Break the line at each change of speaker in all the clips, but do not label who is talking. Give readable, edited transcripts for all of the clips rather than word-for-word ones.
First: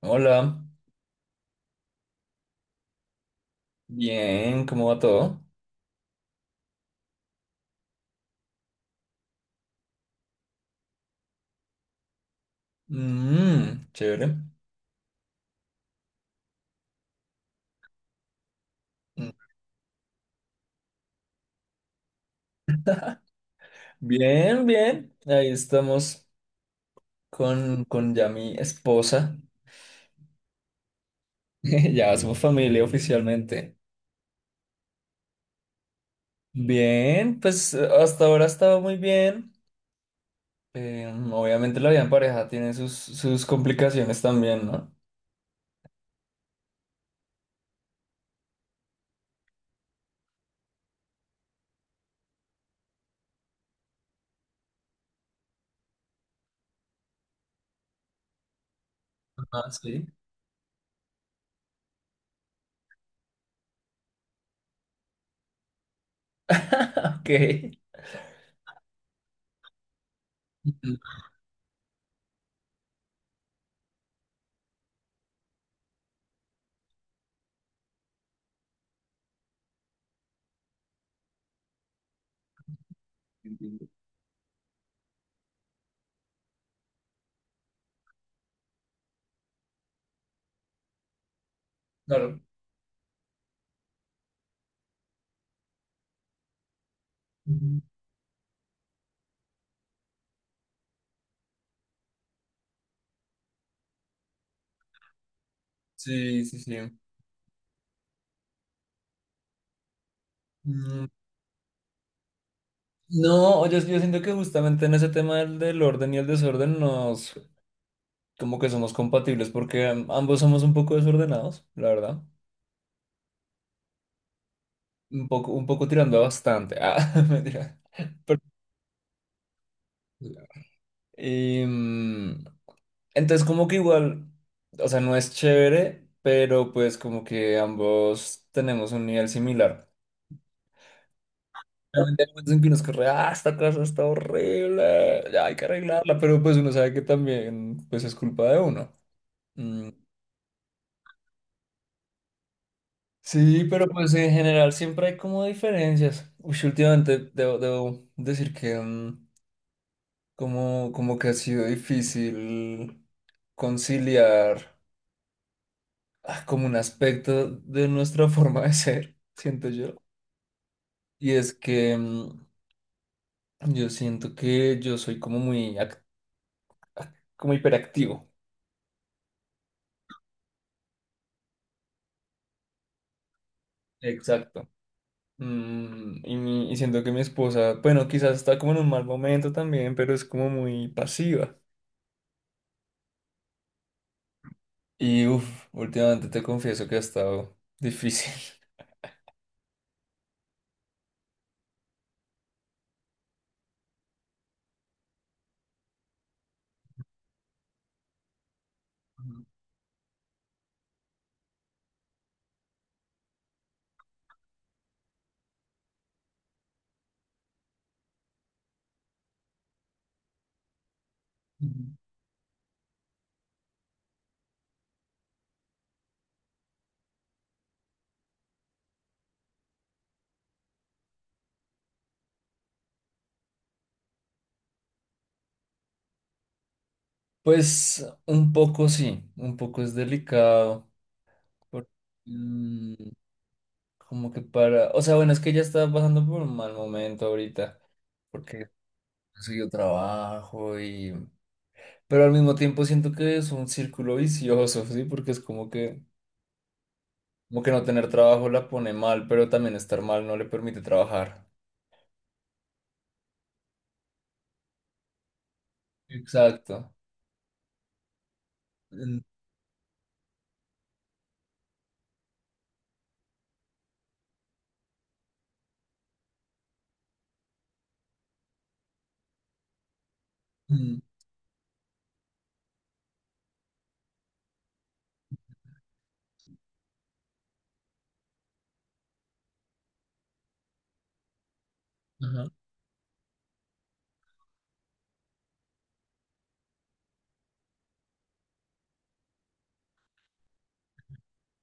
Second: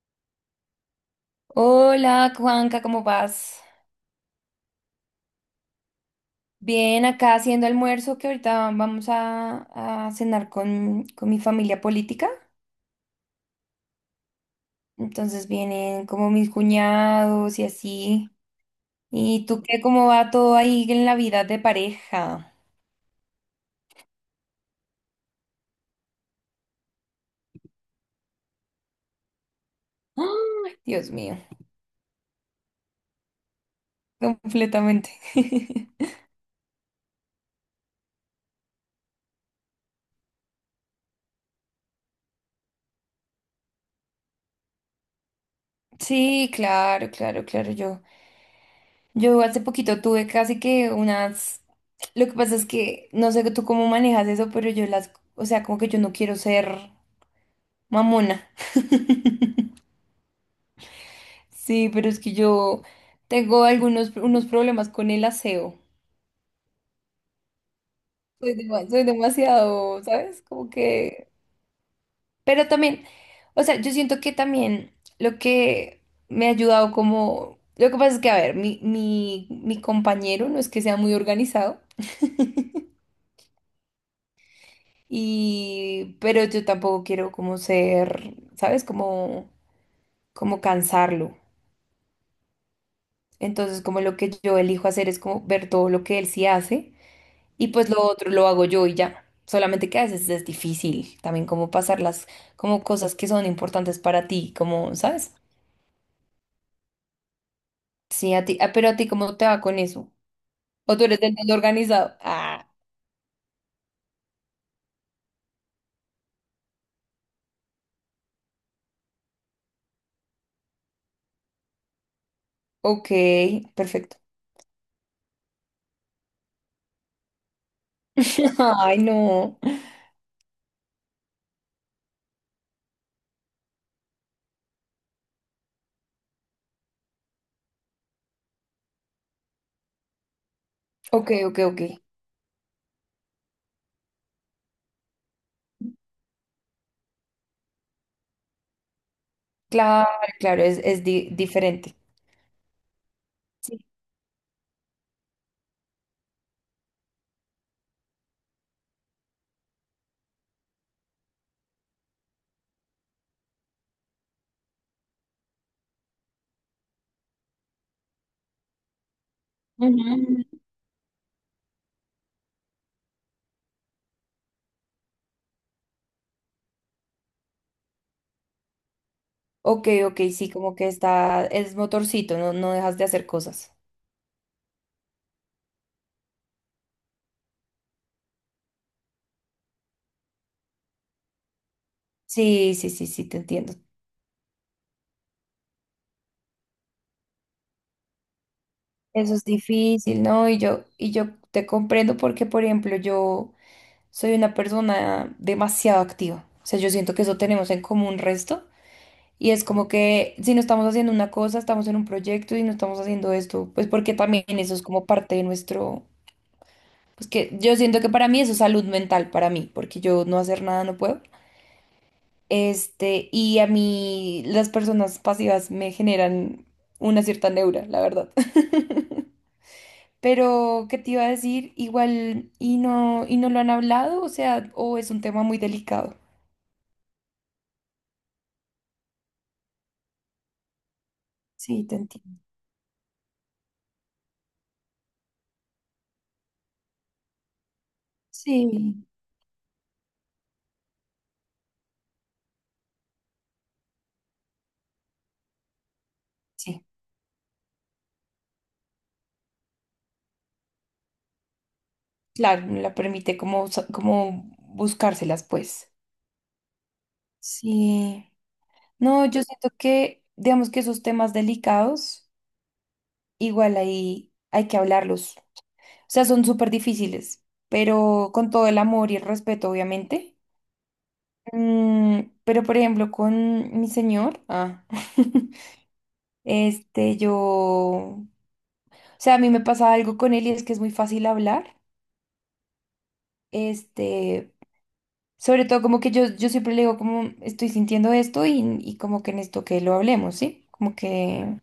Hola,
Hola, Juanca, ¿cómo vas?
bien, ¿cómo va todo?
Bien, acá haciendo almuerzo que ahorita vamos a cenar con mi familia política.
Mm, chévere.
Entonces vienen como mis cuñados y así.
Mm,
¿Y tú qué? ¿Cómo va todo ahí en la vida de pareja?
Bien, bien, ahí estamos con ya mi esposa,
¡Ah! Dios mío,
ya somos familia oficialmente.
completamente.
Bien, pues hasta ahora estaba muy bien. Obviamente la vida en pareja tiene sus, sus complicaciones también, ¿no?
Sí, claro, claro, claro. Yo hace poquito tuve casi que unas... Lo que pasa es que no sé tú cómo manejas eso, pero yo las... O sea, como que yo no quiero ser... Mamona.
Ah, sí.
Sí, pero es que yo tengo algunos unos problemas con el aseo.
Ok.
Soy, soy demasiado, ¿sabes? Como que... Pero también, o sea, yo siento que también lo que me ha ayudado como... Lo que pasa es que, a ver, mi compañero no es que sea muy organizado
Entiendo.
y... Pero yo tampoco quiero como ser, ¿sabes? Como, como cansarlo.
Claro.
Entonces, como lo que yo elijo hacer es como ver todo lo que él sí hace. Y
Ujú.
pues lo otro lo hago yo y ya. Solamente que a veces es difícil también como pasarlas como cosas que son importantes para ti, como, ¿sabes?
Sí, sí, sí.
Sí, a ti, ah, pero a ti ¿cómo te va con eso? ¿O tú eres del todo organizado? Ah,
No, oye, es que yo siento que justamente en ese tema del orden y el desorden nos, como que somos compatibles porque ambos somos un poco desordenados, la verdad.
ok, perfecto.
Un poco tirando a bastante. Ah, mentira. Pero,
Ay, no.
y, mm, entonces como que igual, o sea, no es chévere, pero pues como que ambos tenemos un nivel similar.
Ok, ok, ok.
Obviamente hay momentos en que uno es como, ah, esta cosa está horrible, ya hay que arreglarla, pero pues uno sabe que también pues es culpa de uno. Mm,
Claro, claro, es diferente.
Sí, pero pues en general siempre hay como diferencias. Uy, sí, últimamente debo decir que como, como que ha sido difícil conciliar como un aspecto de nuestra forma de ser, siento yo.
Ujú.
Y es que yo siento que yo soy como muy, como hiperactivo.
Ok, ok, sí, como que está, es motorcito, no, no dejas de hacer cosas.
Exacto. Y siento que mi esposa, bueno, quizás está como en un mal momento también, pero es como muy pasiva.
Sí, sí, sí, sí, te entiendo.
Y uff, últimamente te confieso que ha estado difícil.
Eso es difícil, ¿no? Y yo te comprendo porque, por ejemplo, yo soy una persona demasiado activa. O sea, yo siento que eso tenemos en común resto. Y es como que si no estamos haciendo una cosa, estamos en un proyecto y no estamos haciendo esto, pues porque también eso es como parte de nuestro... Pues que yo siento que para mí eso es salud mental, para mí, porque yo no hacer nada no puedo.
Ujú.
Este, y a mí las personas pasivas me generan una cierta neura, la verdad. Pero, ¿qué te iba a decir? Igual, y no lo han hablado, o sea, o es un tema muy delicado.
Pues un poco sí, un poco es delicado.
Sí,
porque,
te entiendo.
mm, Como que para. O sea, bueno, es que ella está pasando por un mal momento ahorita. Porque
Sí.
consiguió trabajo y. Pero al mismo tiempo siento que es un círculo vicioso, ¿sí? Porque es como que.
Sí,
Como que no tener trabajo la pone mal, pero también estar mal no le permite trabajar.
claro, no la permite como, como buscárselas, pues.
Exacto.
Sí.
En-
No, yo siento que, digamos que esos temas delicados, igual ahí hay que hablarlos. O sea, son súper difíciles, pero con todo el amor y el respeto, obviamente.
ujú,
Mm, pero, por ejemplo, con mi señor, ah. Este, yo, o sea, a mí me pasa algo con él y es que es muy fácil hablar.
Ajá.
Este, sobre todo como que yo siempre le digo como estoy sintiendo esto y como que necesito que lo hablemos, ¿sí? Como que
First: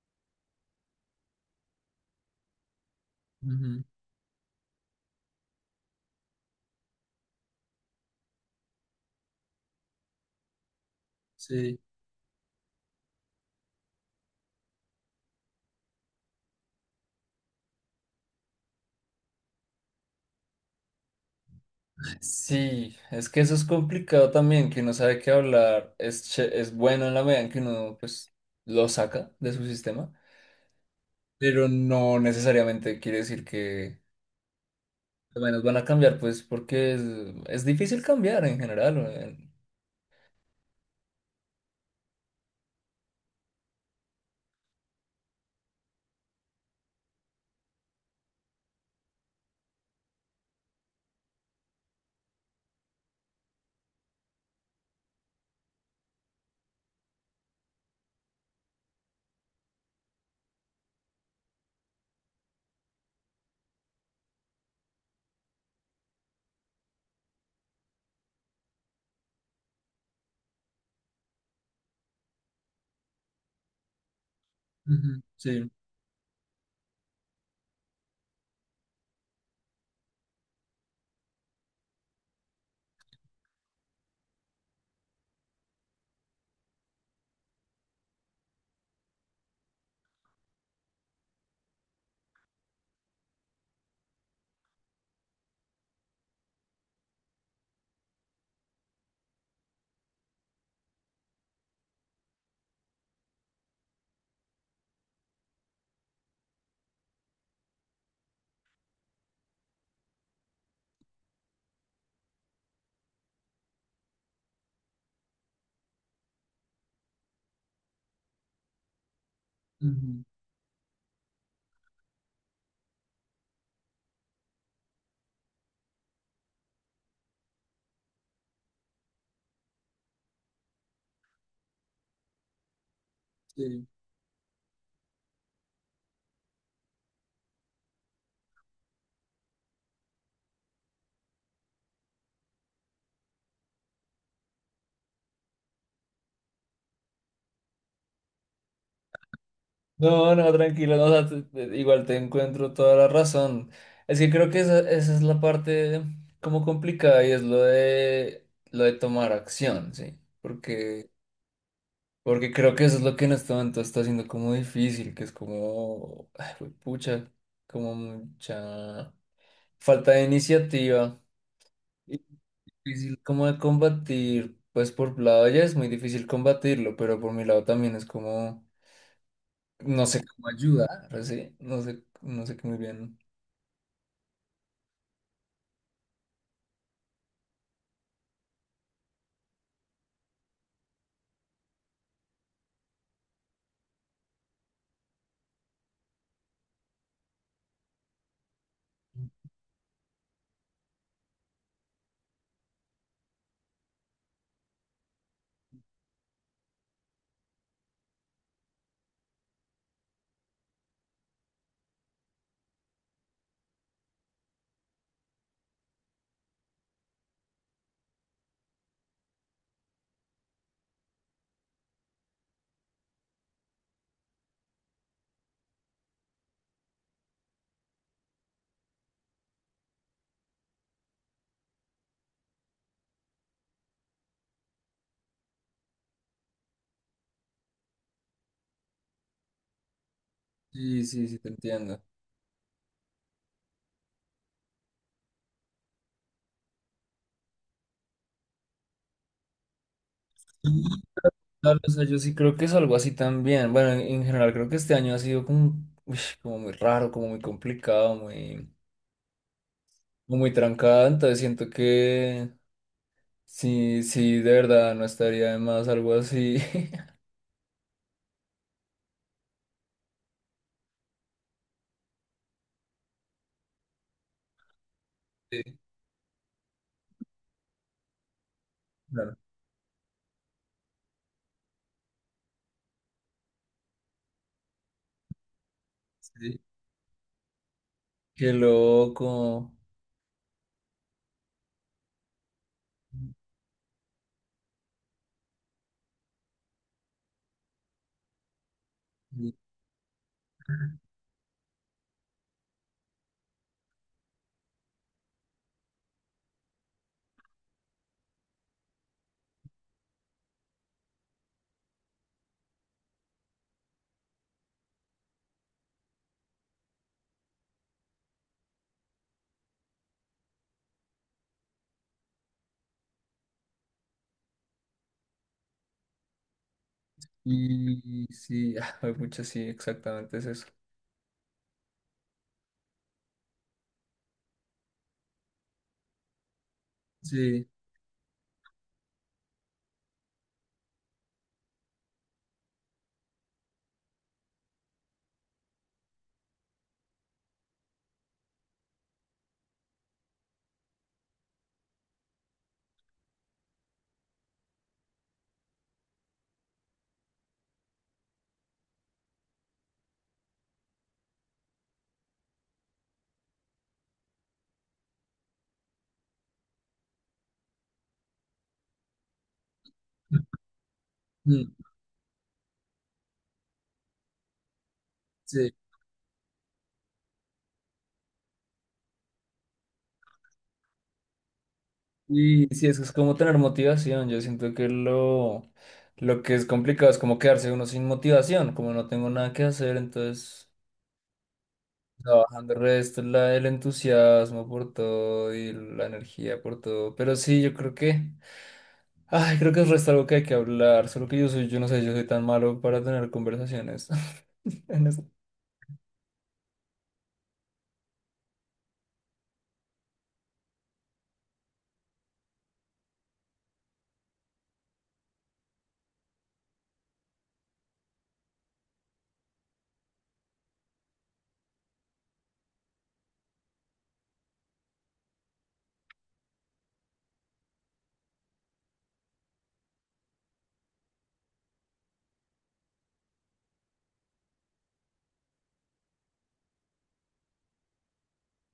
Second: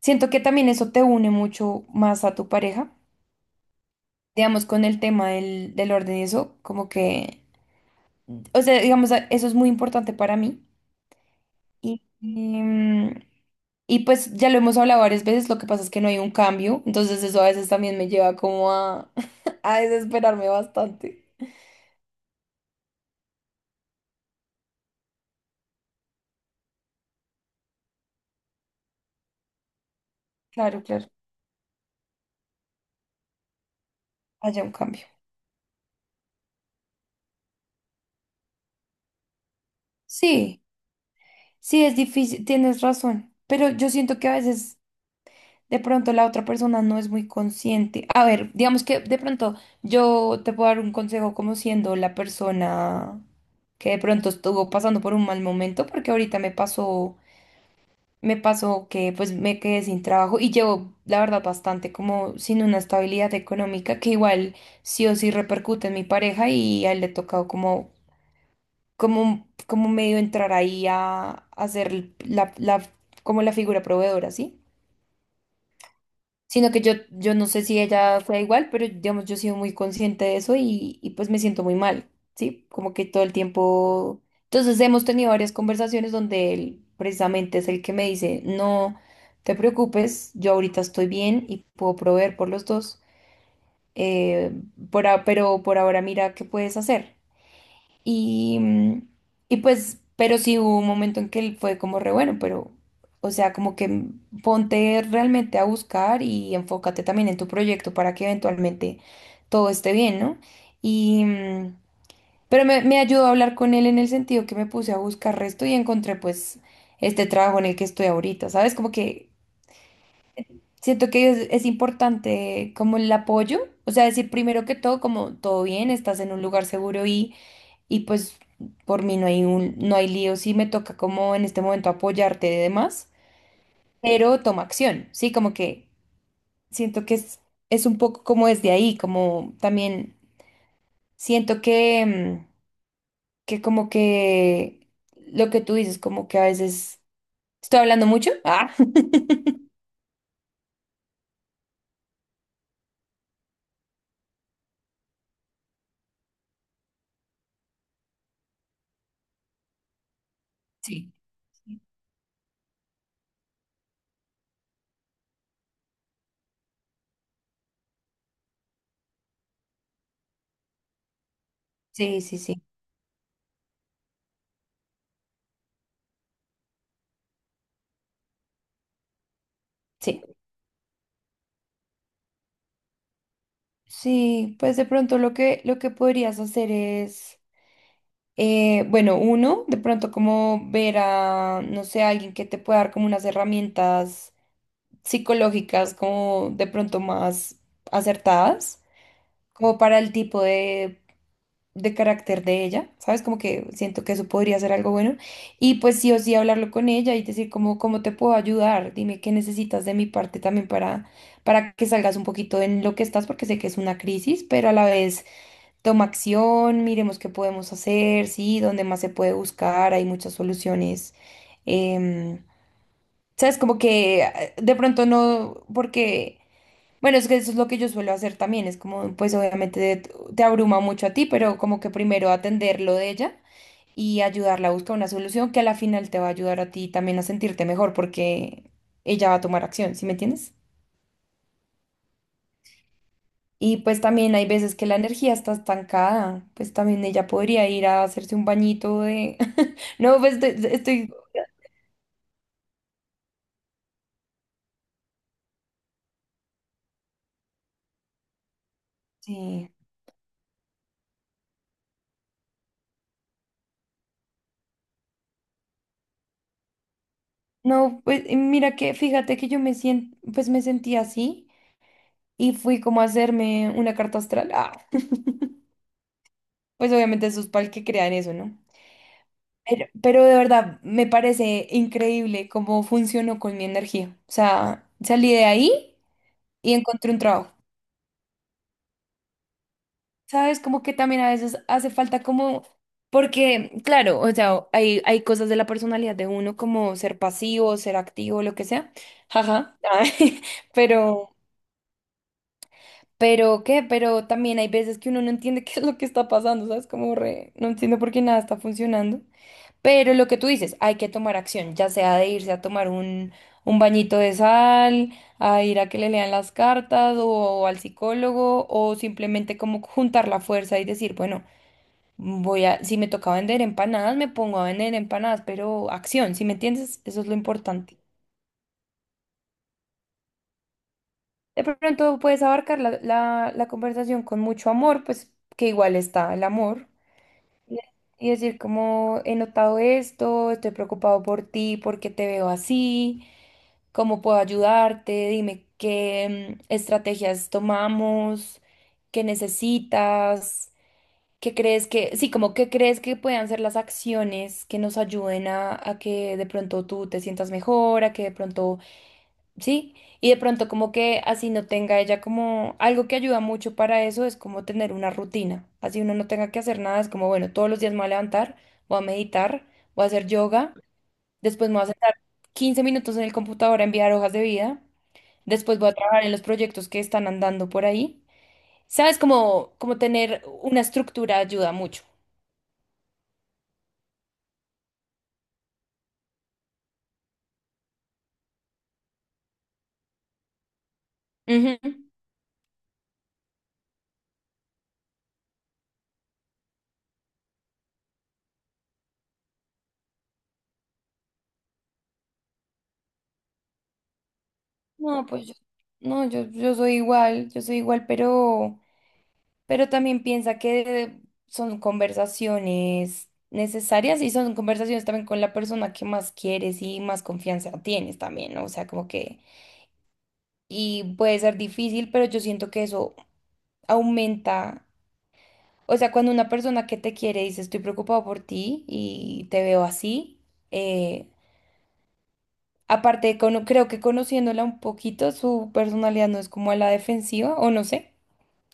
siento que también eso te une mucho más a tu pareja.
ujú,
Digamos, con el tema del orden y eso, como que, o sea, digamos, eso es muy importante para mí.
Sí.
Y, em, y pues ya lo hemos hablado varias veces, lo que pasa es que no hay un cambio, entonces eso a veces también me lleva como a, a desesperarme bastante.
Sí, es que eso es complicado también, que uno sabe que hablar es, es bueno en la medida en que uno pues lo saca de su sistema,
Claro, claro,
pero no necesariamente quiere decir que
haya un cambio.
al menos van a cambiar, pues porque es difícil cambiar en general.
Sí, sí, es difícil, tienes razón, pero yo siento que a veces de pronto la otra persona no es muy consciente. A ver, digamos que de pronto yo te puedo dar un consejo como siendo la persona que de pronto estuvo pasando por un mal momento, porque ahorita me pasó. Me pasó que pues me quedé sin trabajo y llevo, la verdad, bastante como sin una estabilidad económica que igual sí o sí repercute en mi pareja y a él le ha tocado como, como medio entrar ahí a, hacer ser como la figura proveedora, ¿sí?
Ujú, Sí.
Sino que yo no sé si ella fue igual, pero digamos, yo he sido muy consciente de eso y pues me siento muy mal, ¿sí? Como que todo el tiempo... Entonces hemos tenido varias conversaciones donde él precisamente es el que me dice, no te preocupes, yo ahorita estoy bien y puedo proveer por los dos, eh, por pero por ahora mira qué puedes hacer. Y, mm, y pues, pero sí hubo un momento en que él fue como re bueno, pero, o sea, como que mm, ponte realmente a buscar y enfócate también en tu proyecto para que eventualmente todo esté bien, ¿no? Y, mm, pero me ayudó a hablar con él en el sentido que me puse a buscar resto y encontré pues este trabajo en el que estoy ahorita, ¿sabes? Como que
Ujú,
siento que es importante como el apoyo, o sea, decir primero que todo, como todo bien, estás en un lugar seguro y pues por mí no hay un, no hay lío si me toca como en este momento apoyarte de demás,
sí.
pero toma acción, ¿sí? Como que siento que es un poco como desde ahí, como también siento que, mm, que como que lo que tú dices, como que a veces estoy hablando mucho. Ah,
No, no, tranquilo, no, o sea, igual te encuentro toda la razón. Es que creo que esa es la parte como complicada y es lo de tomar acción, sí, porque
sí,
Porque creo que eso es lo que en este momento está haciendo como difícil, que es como, ay, güey, pucha, como mucha falta de iniciativa.
sí,
Y
sí, sí,
difícil como de combatir, pues por tu lado ya es muy difícil combatirlo, pero por mi lado también es como, no sé
sí.
cómo ayudar, ¿sí? No sé, no sé qué muy bien.
Sí, pues de pronto lo que podrías hacer es... bueno, uno, de pronto como ver a, no sé, a alguien que te pueda dar como unas herramientas psicológicas como de pronto más acertadas, como para el tipo de carácter de ella, ¿sabes? Como que siento que eso podría ser algo bueno. Y pues sí o sí hablarlo con ella y decir como, ¿cómo te puedo ayudar? Dime qué necesitas de mi parte también para que salgas un poquito en lo que estás, porque sé que es una crisis, pero a la vez. Toma acción, miremos qué podemos hacer, sí, dónde más se puede buscar, hay muchas soluciones. Em, sabes, como que de pronto no, porque, bueno, es que eso es lo que yo suelo hacer también, es como, pues obviamente te abruma mucho a ti, pero como que primero atender lo de ella y ayudarla a buscar una solución que a la final te va a ayudar a ti también a sentirte mejor porque ella va a tomar acción, ¿sí me entiendes?
Sí, sí, sí, te entiendo.
Y pues también hay veces que la energía está estancada, pues también ella podría ir a hacerse un bañito de... No, pues estoy...
Claro, o sea, yo sí creo que es algo así también. Bueno, en general creo que este año ha sido como, uy, como muy raro, como muy complicado, muy...
Sí.
o muy trancada, entonces siento que sí, sí, de verdad no estaría de más algo así.
No, pues y mira que, fíjate que yo me siento, pues me sentí así y fui como a hacerme una carta astral. Ah,
Sí,
pues obviamente eso es para el que crea en eso, ¿no?
claro,
Pero de verdad, me parece increíble cómo funcionó con mi energía. O sea, salí de ahí
sí.
y encontré un trabajo.
Qué loco.
¿Sabes? Como que también a veces hace falta como, porque, claro, o sea, hay cosas de la personalidad de uno como ser pasivo, ser activo, lo que sea,
Y,
jaja, ay, pero, pero, ¿qué? Pero también hay veces que uno no entiende qué es lo que está pasando, ¿sabes? Como re, no entiendo por qué nada está funcionando, pero lo que tú dices, hay que tomar acción, ya sea de irse a tomar un bañito de sal, a ir a que le lean las cartas o al psicólogo o simplemente como juntar la fuerza y decir, bueno. Voy a, si me toca vender empanadas, me pongo a vender empanadas, pero acción, si me entiendes, eso es lo importante.
y sí, mucho sí, exactamente es eso.
De pronto puedes abarcar la conversación con mucho amor, pues que igual está el amor.
Sí.
Y y decir como he notado esto, estoy preocupado por ti, porque te veo así, cómo puedo ayudarte, dime qué mm, estrategias tomamos, qué necesitas. ¿Qué crees que, sí, como que crees que puedan ser las acciones que nos ayuden a que de pronto tú te sientas mejor, a que de pronto, sí, y de pronto como que así no tenga ella como algo que ayuda mucho para eso es como tener una rutina, así uno no tenga que hacer nada, es como, bueno, todos los días me voy a levantar, voy a meditar, voy a hacer yoga,
Mm,
después me voy a sentar 15 minutos en el computador a enviar hojas de vida,
Sí,
después voy a trabajar en los proyectos que están andando por ahí, ¿sabes? Como, como tener una estructura ayuda mucho.
y sí, es que es como tener motivación. Yo siento que lo que es complicado es como quedarse uno sin motivación, como no tengo nada que hacer, entonces
Ujú.
no, bajando el resto, la, el entusiasmo por todo y la energía por todo. Pero sí, yo creo que, ay, creo que el resto algo que hay que hablar. Solo que yo soy, yo no sé, yo soy tan malo para tener conversaciones. En esto.
No, pues yo, no, yo soy igual, yo soy igual, pero también piensa que son conversaciones necesarias y son conversaciones también con la persona que más quieres y más confianza tienes también, ¿no? O sea, como que, y puede ser difícil, pero yo siento que eso aumenta, o sea, cuando una persona que te quiere dice estoy preocupado por ti y te veo así, eh, aparte, creo que conociéndola un poquito, su personalidad no es como a la defensiva, o no sé.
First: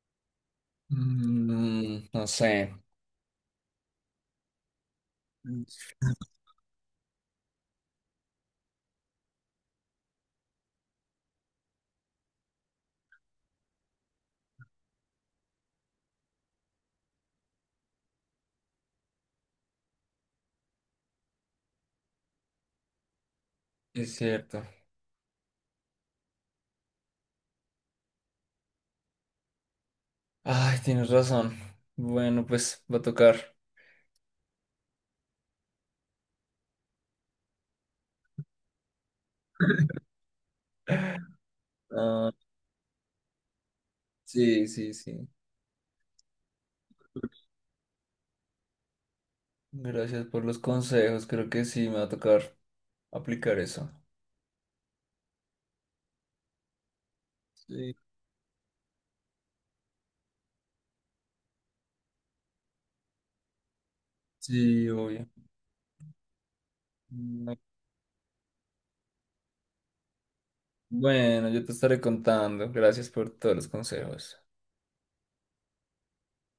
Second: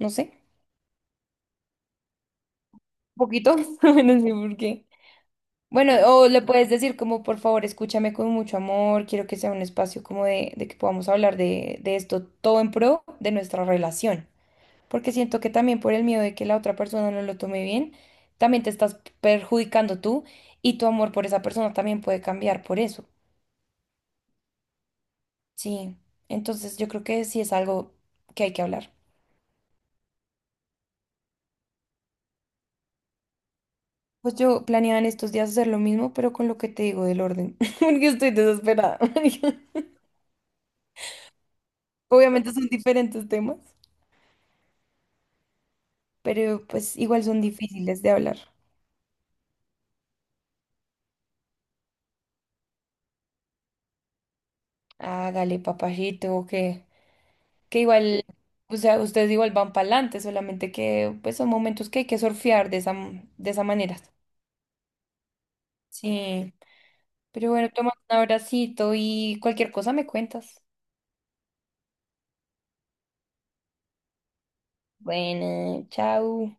No sé,
No sé,
un poquito, no sé por qué. Bueno, o le puedes decir como, por favor, escúchame con mucho amor, quiero que sea un espacio como de que podamos hablar de esto, todo en pro de nuestra relación. Porque siento que también por el miedo de que la otra persona no lo tome bien, también te estás perjudicando tú y tu amor por esa persona también puede cambiar por eso.
es cierto.
Sí, entonces yo creo que sí es algo que hay que hablar.
Ay, tienes razón. Bueno, pues va a tocar.
Pues yo planeaba en estos días hacer lo mismo, pero con lo que te digo del orden, porque estoy desesperada.
Ah,
Obviamente son diferentes temas,
sí, sí, sí.
pero pues igual son difíciles de hablar.
Gracias por los consejos. Creo que sí, me va a tocar aplicar eso.
Hágale, papajito, que
Sí.
igual, o sea, ustedes igual van para adelante, solamente que pues son momentos que hay que surfear de esa, de esa manera.
Sí, obvio.
Sí, pero bueno, toma un abracito y cualquier cosa me cuentas.
Bueno, yo te estaré contando. Gracias por todos los consejos.
Bueno, chao.